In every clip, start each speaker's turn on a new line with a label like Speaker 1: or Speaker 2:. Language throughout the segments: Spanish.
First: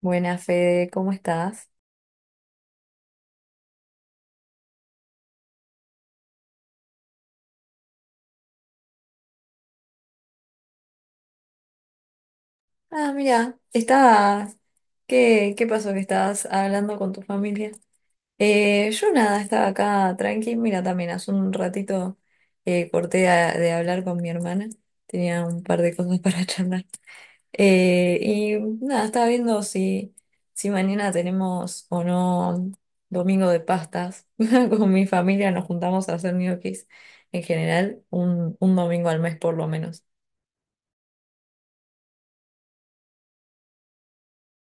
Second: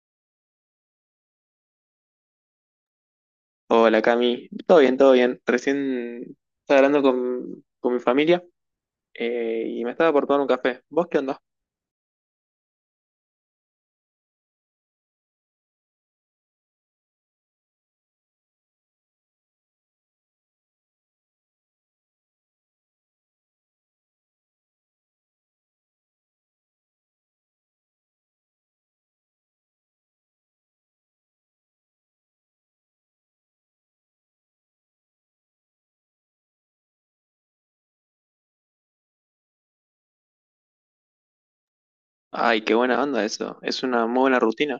Speaker 1: Buenas, Fede, ¿cómo estás?
Speaker 2: Hola Cami, todo bien, todo bien. Recién estaba hablando con mi familia y me estaba por tomar un café. ¿Vos qué onda?
Speaker 1: Ah, mira, estabas. ¿Qué pasó que estabas hablando con tu familia? Yo nada, estaba acá tranqui. Mira, también hace un ratito de hablar con mi hermana. Tenía un par de cosas para charlar. Y nada, estaba viendo si mañana tenemos o no domingo de pastas. Con mi familia nos juntamos a hacer ñoquis en general un domingo al mes por lo menos.
Speaker 2: Ay, qué buena onda eso. Es una muy buena rutina.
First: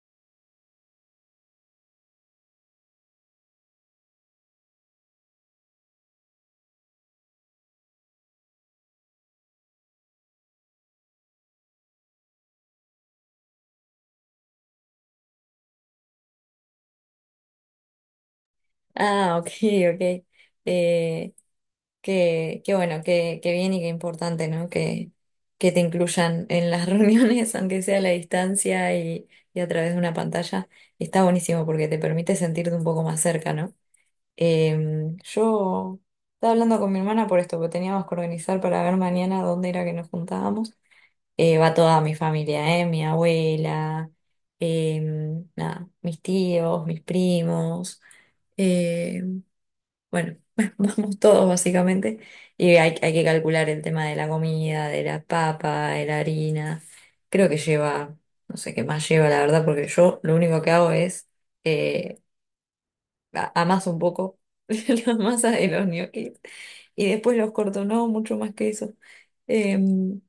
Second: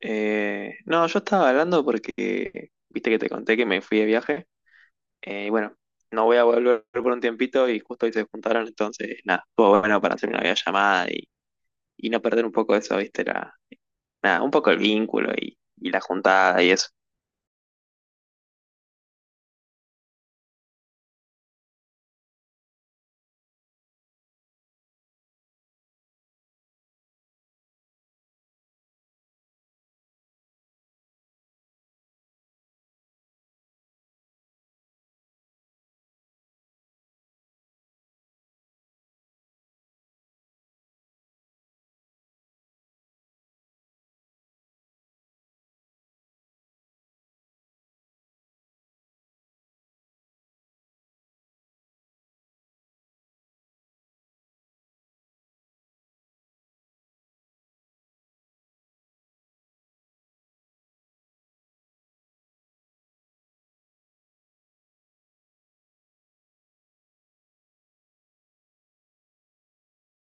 Speaker 2: No, yo estaba hablando porque, viste que te conté que me fui de viaje. Y bueno, no voy a volver por un tiempito y justo hoy se juntaron, entonces nada, estuvo bueno para hacer una videollamada y no perder un poco eso, viste, nada, un poco el vínculo y la juntada y eso.
Speaker 1: Ah, ok, ok. Eh, qué bueno, qué bien y qué importante, ¿no? Que te incluyan en las reuniones, aunque sea a la distancia y a través de una pantalla. Está buenísimo porque te permite sentirte un poco más cerca, ¿no? Yo estaba hablando con mi hermana por esto, porque teníamos que organizar para ver mañana dónde era que nos juntábamos. Va toda mi familia, ¿eh? Mi abuela, nada, mis tíos, mis primos. eh, bueno, vamos todos básicamente. Y hay que calcular el tema de la comida, de la papa, de la harina. Creo que lleva, no sé qué más lleva, la verdad, porque yo lo único que hago es eh, amaso un poco la masa de los ñoquis y después los corto, no mucho más que eso. Em,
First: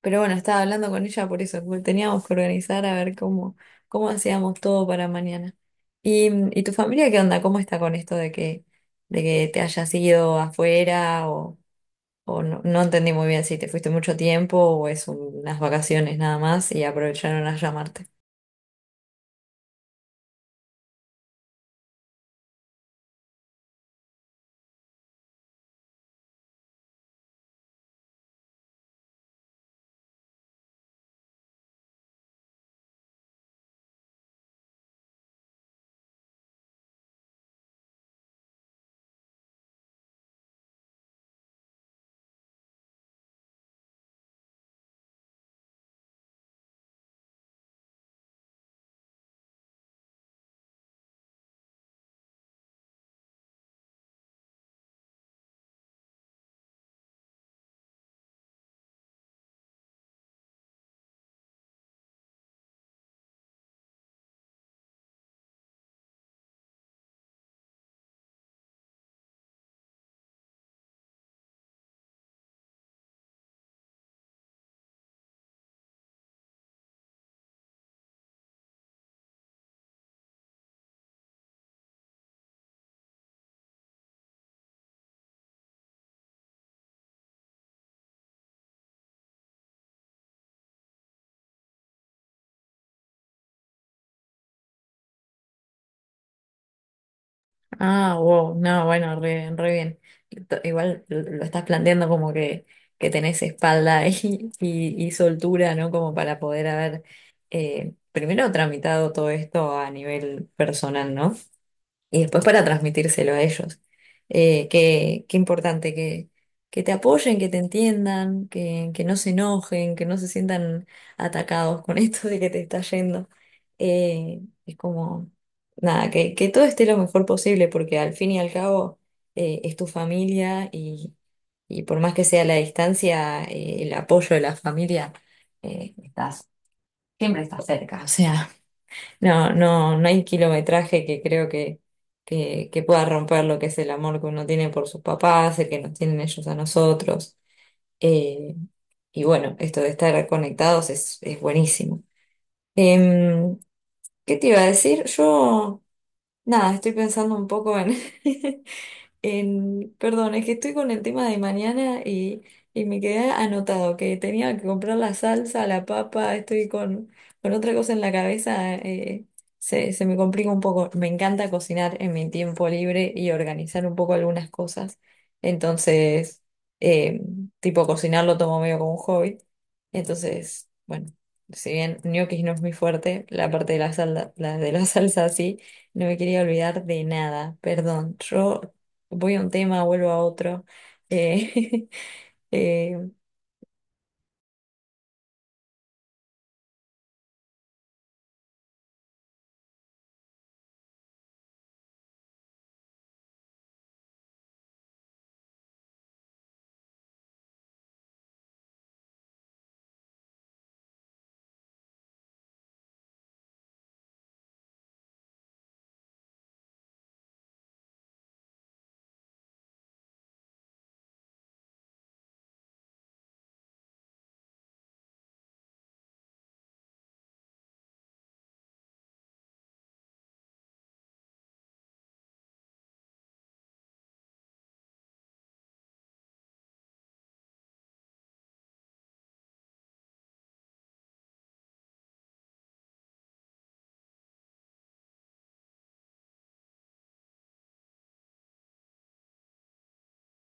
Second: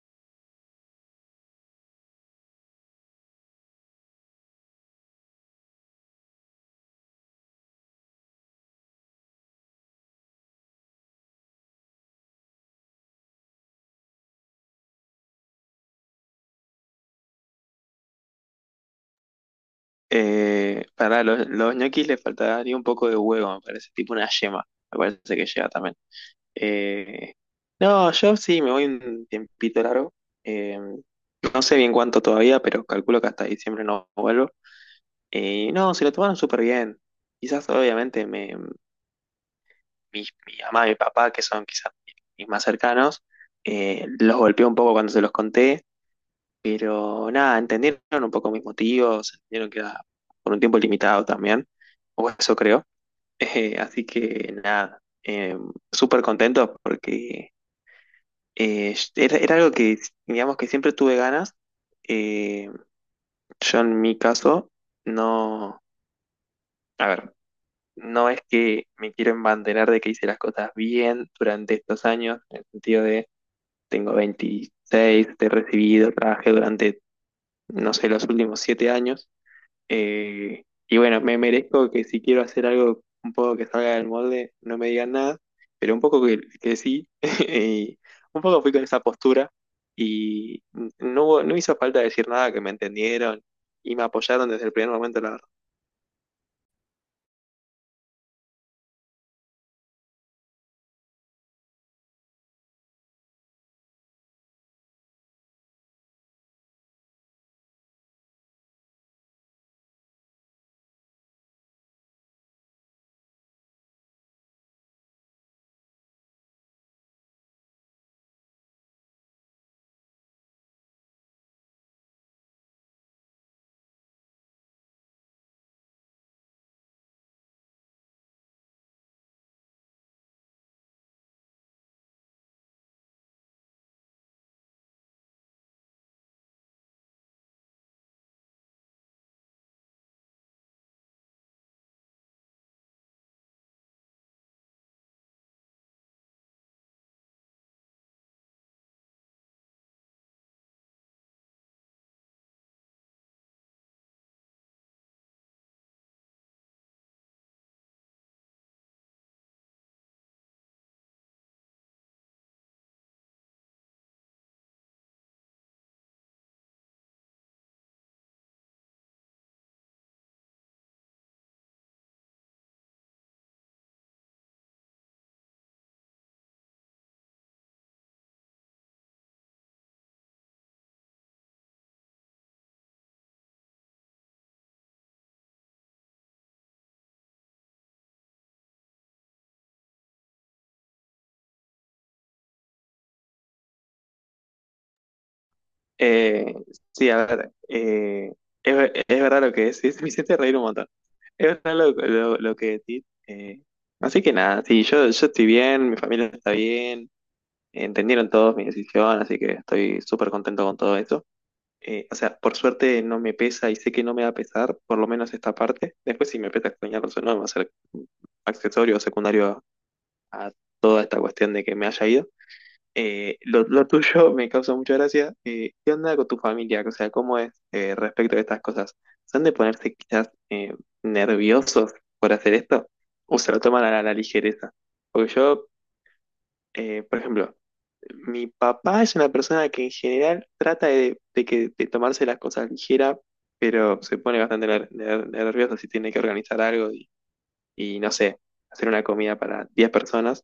Speaker 1: pero bueno, estaba hablando con ella por eso, porque teníamos que organizar a ver cómo hacíamos todo para mañana. ¿Y, y tu familia qué onda? ¿Cómo está con esto de que te hayas ido afuera? O no, no entendí muy bien si te fuiste mucho tiempo o es unas vacaciones nada más y aprovecharon a llamarte.
Speaker 2: Para los ñoquis les faltaría un poco de huevo, me parece, tipo una yema, me parece que llega también. Eh, no, yo sí, me voy un tiempito largo. eh, no sé bien cuánto todavía, pero calculo que hasta diciembre no vuelvo. No, se lo tomaron súper bien. Quizás obviamente me- mi mamá y mi papá, que son quizás mis más cercanos, los golpeó un poco cuando se los conté, pero nada, entendieron un poco mis motivos, entendieron que era por un tiempo limitado también, o eso creo. Así que nada, súper contento porque era algo que, digamos, que siempre tuve ganas. Eh, yo en mi caso, no, a ver, no es que me quiero embanderar de que hice las cosas bien durante estos años, en el sentido de tengo 26, te he recibido, trabajé durante, no sé, los últimos 7 años. Y bueno, me merezco que si quiero hacer algo un poco que salga del molde, no me digan nada, pero un poco que sí. Y un poco fui con esa postura y no, no hizo falta decir nada, que me entendieron y me apoyaron desde el primer momento, la verdad.
Speaker 1: Ah, wow, no, bueno, re, re bien. Y igual lo estás planteando como que tenés espalda y soltura, ¿no? Como para poder haber primero tramitado todo esto a nivel personal, ¿no? Y después para transmitírselo a ellos. Qué importante que te apoyen, que te entiendan, que no se enojen, que no se sientan atacados con esto de que te está yendo. Eh, es como, nada, que todo esté lo mejor posible, porque al fin y al cabo es tu familia y por más que sea la distancia, el apoyo de la familia, eh, estás, siempre estás cerca. O sea. No, no, no hay kilometraje que creo que pueda romper lo que es el amor que uno tiene por sus papás, el que nos tienen ellos a nosotros. Eh, y bueno, esto de estar conectados es buenísimo. Em, ¿Qué te iba a decir? Yo, nada, estoy pensando un poco en, en, perdón, es que estoy con el tema de mañana y me quedé anotado que tenía que comprar la salsa, la papa, estoy con otra cosa en la cabeza, se me complica un poco. Me encanta cocinar en mi tiempo libre y organizar un poco algunas cosas. Entonces, eh, tipo cocinar lo tomo medio como un hobby. Entonces, bueno, si bien ñoquis no es muy fuerte, la parte de la la de la salsa sí. No me quería olvidar de nada, perdón. Yo voy a un tema, vuelvo a otro. Eh, eh,
Speaker 2: Eh, sí, a ver, es verdad lo que decís, me hiciste reír un montón. Es verdad lo que decís. Así que nada, sí, yo estoy bien, mi familia está bien. Entendieron todos mi decisión, así que estoy súper contento con todo esto. O sea, por suerte no me pesa y sé que no me va a pesar, por lo menos esta parte. Después, si me pesa extrañarlos o no, va a ser accesorio o secundario a toda esta cuestión de que me haya ido. Lo tuyo me causa mucha gracia. ¿Qué onda con tu familia? O sea, ¿cómo es respecto a estas cosas? ¿Son de ponerse quizás nerviosos por hacer esto? ¿O se lo toman a a la ligereza? Porque yo por ejemplo, mi papá es una persona que en general trata de tomarse las cosas ligera, pero se pone bastante nervioso si tiene que organizar algo y, no sé, hacer una comida para 10 personas.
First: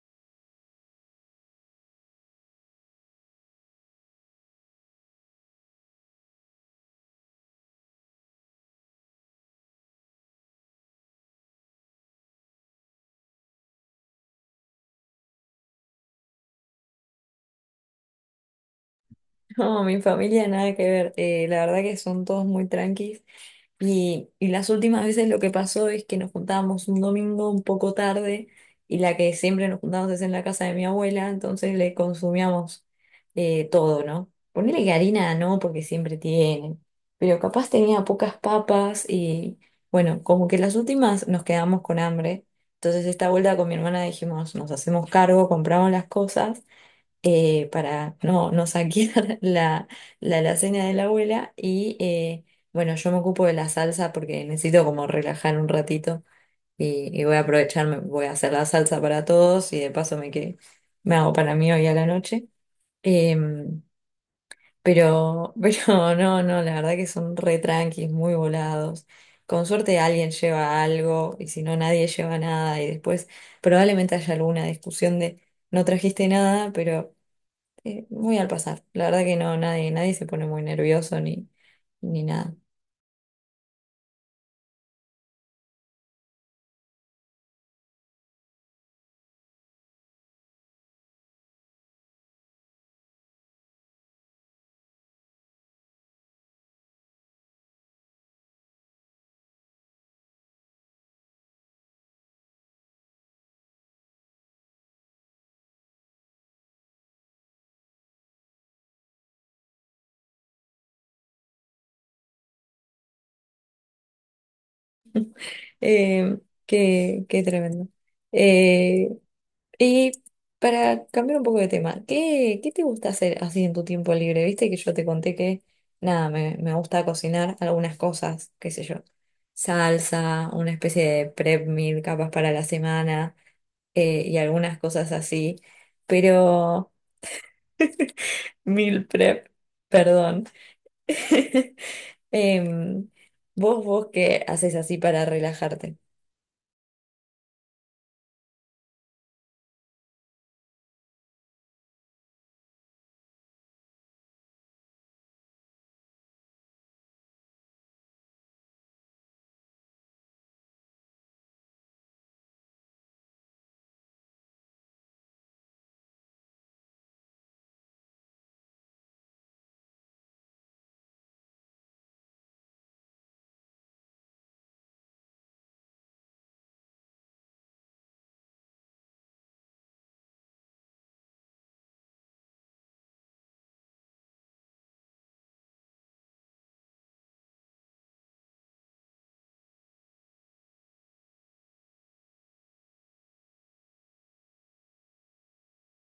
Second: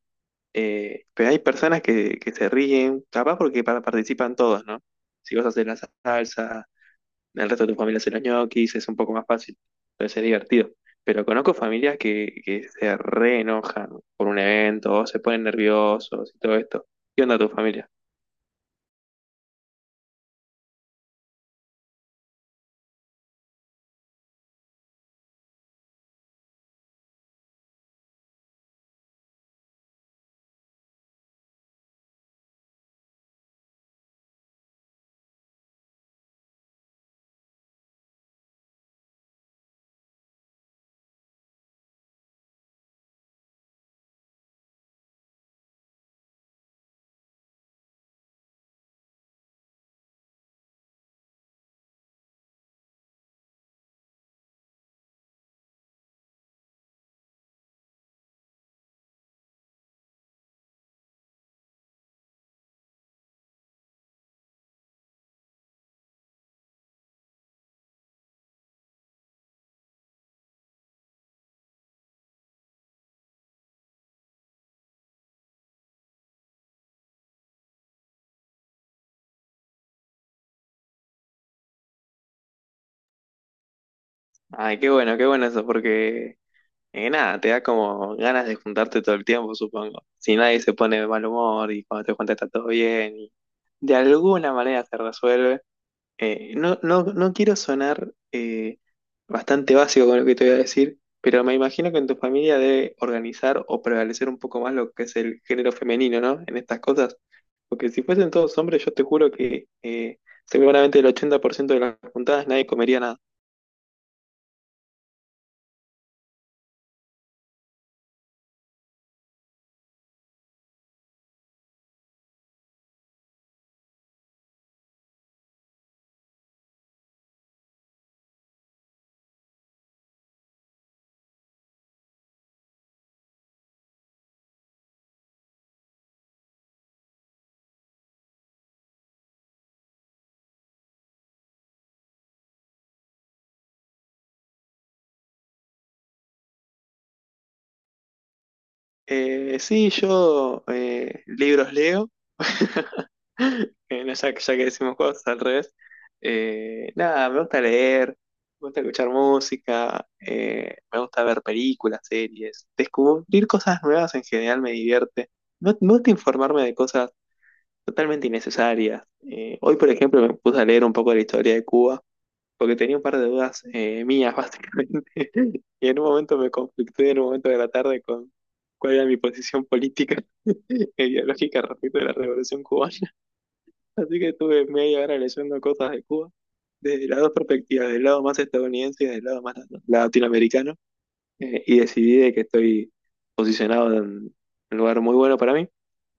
Speaker 2: Pero hay personas que se ríen, capaz porque participan todos, ¿no? Si vos haces la salsa, el resto de tu familia hace los ñoquis, es un poco más fácil, entonces es divertido. Pero conozco familias que se reenojan por un evento, o se ponen nerviosos y todo esto. ¿Qué onda tu familia?
Speaker 1: no, mi familia nada que ver. La verdad que son todos muy tranquilos. Y las últimas veces lo que pasó es que nos juntábamos un domingo un poco tarde y la que siempre nos juntábamos es en la casa de mi abuela, entonces le consumíamos todo, ¿no? Ponele que harina, ¿no? Porque siempre tienen, pero capaz tenía pocas papas y bueno, como que las últimas nos quedamos con hambre. Entonces esta vuelta con mi hermana dijimos, nos hacemos cargo, compramos las cosas para no, no saquear la alacena de la abuela. Y bueno, yo me ocupo de la salsa porque necesito como relajar un ratito y voy a aprovecharme, voy a hacer la salsa para todos y de paso me hago para mí hoy a la noche. Em, pero no, no, la verdad que son re tranquis, muy volados. Con suerte alguien lleva algo y si no nadie lleva nada y después probablemente haya alguna discusión de no trajiste nada, pero muy al pasar. La verdad que no, nadie, nadie se pone muy nervioso ni, ni nada.
Speaker 2: Ay, qué bueno eso, porque nada, te da como ganas de juntarte todo el tiempo, supongo. Si nadie se pone de mal humor y cuando te juntas está todo bien, y de alguna manera se resuelve. No quiero sonar bastante básico con lo que te voy a decir, pero me imagino que en tu familia debe organizar o prevalecer un poco más lo que es el género femenino, ¿no? En estas cosas. Porque si fuesen todos hombres, yo te juro que seguramente el 80% de las juntadas nadie comería nada.
Speaker 1: Eh, qué tremendo. Eh, y para cambiar un poco de tema, ¿qué te gusta hacer así en tu tiempo libre? Viste que yo te conté que, nada, me gusta cocinar algunas cosas, qué sé yo, salsa, una especie de prep meal capaz para la semana y algunas cosas así, pero meal prep, perdón. Em, vos, ¿qué haces así para relajarte?
Speaker 2: Sí, yo libros leo. No, ya que decimos cosas al revés. Nada, me gusta leer, me gusta escuchar música, me gusta ver películas, series. Descubrir cosas nuevas en general me divierte. Me gusta informarme de cosas totalmente innecesarias. Hoy, por ejemplo, me puse a leer un poco de la historia de Cuba porque tenía un par de dudas mías, básicamente, y en un momento me conflicté, en un momento de la tarde, con cuál era mi posición política e ideológica respecto de la Revolución Cubana. Así que estuve media hora leyendo cosas de Cuba, desde las dos perspectivas, del lado más estadounidense y del lado más latinoamericano, y decidí de que estoy posicionado en un lugar muy bueno para mí.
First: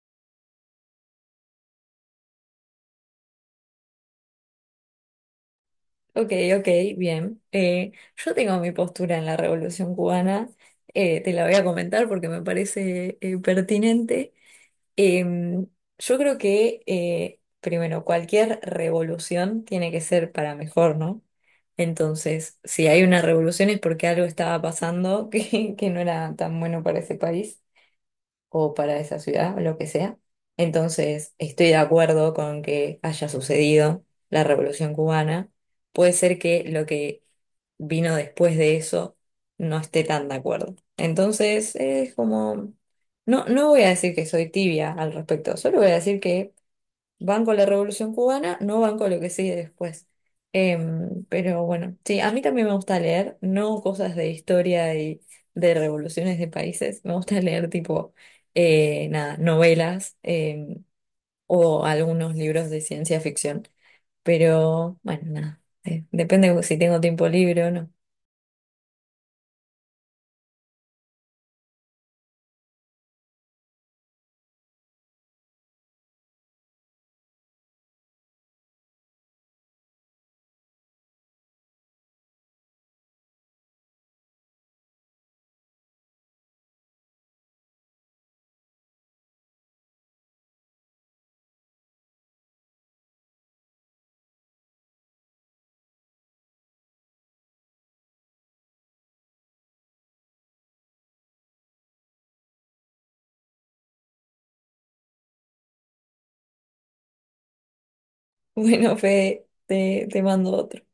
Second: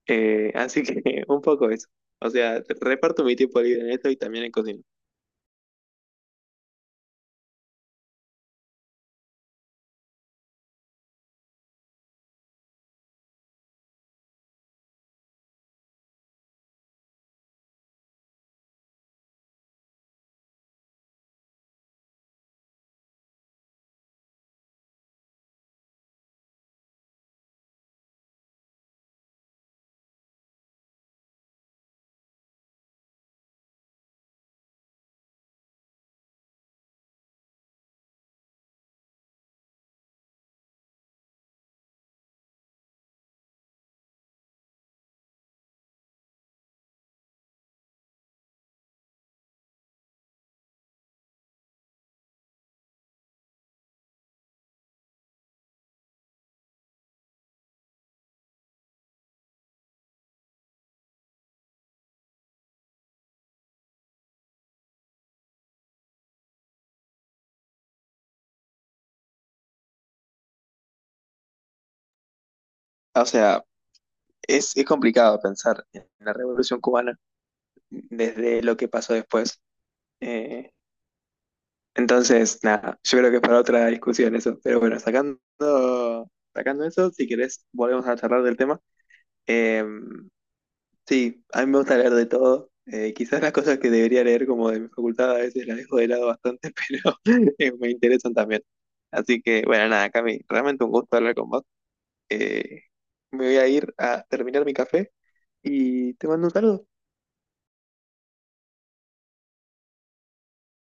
Speaker 2: Así que un poco eso. O sea, reparto mi tiempo libre en esto y también en cocina.
Speaker 1: Ok, ok, bien. Yo tengo mi postura en la Revolución Cubana, te la voy a comentar porque me parece pertinente. Em, yo creo que, primero, cualquier revolución tiene que ser para mejor, ¿no? Entonces, si hay una revolución es porque algo estaba pasando que no era tan bueno para ese país, o para esa ciudad o lo que sea. Entonces, estoy de acuerdo con que haya sucedido la Revolución Cubana. Puede ser que lo que vino después de eso no esté tan de acuerdo. Entonces, es como, no, no voy a decir que soy tibia al respecto, solo voy a decir que van con la Revolución Cubana, no van con lo que sigue después. Pero bueno, sí, a mí también me gusta leer, no cosas de historia y de revoluciones de países, me gusta leer tipo, nada, novelas o algunos libros de ciencia ficción, pero bueno, nada, depende si tengo tiempo libre o no.
Speaker 2: O sea, es complicado pensar en la Revolución Cubana desde lo que pasó después. Eh, entonces, nada, yo creo que es para otra discusión eso. Pero bueno, sacando eso, si querés, volvemos a charlar del tema. Eh, sí, a mí me gusta leer de todo. Quizás las cosas que debería leer como de mi facultad a veces las dejo de lado bastante, pero me interesan también. Así que, bueno, nada, Cami, realmente un gusto hablar con vos. Eh, Me voy a ir a terminar mi café y te mando un saludo.
Speaker 1: Bueno, Fede, te mando otro.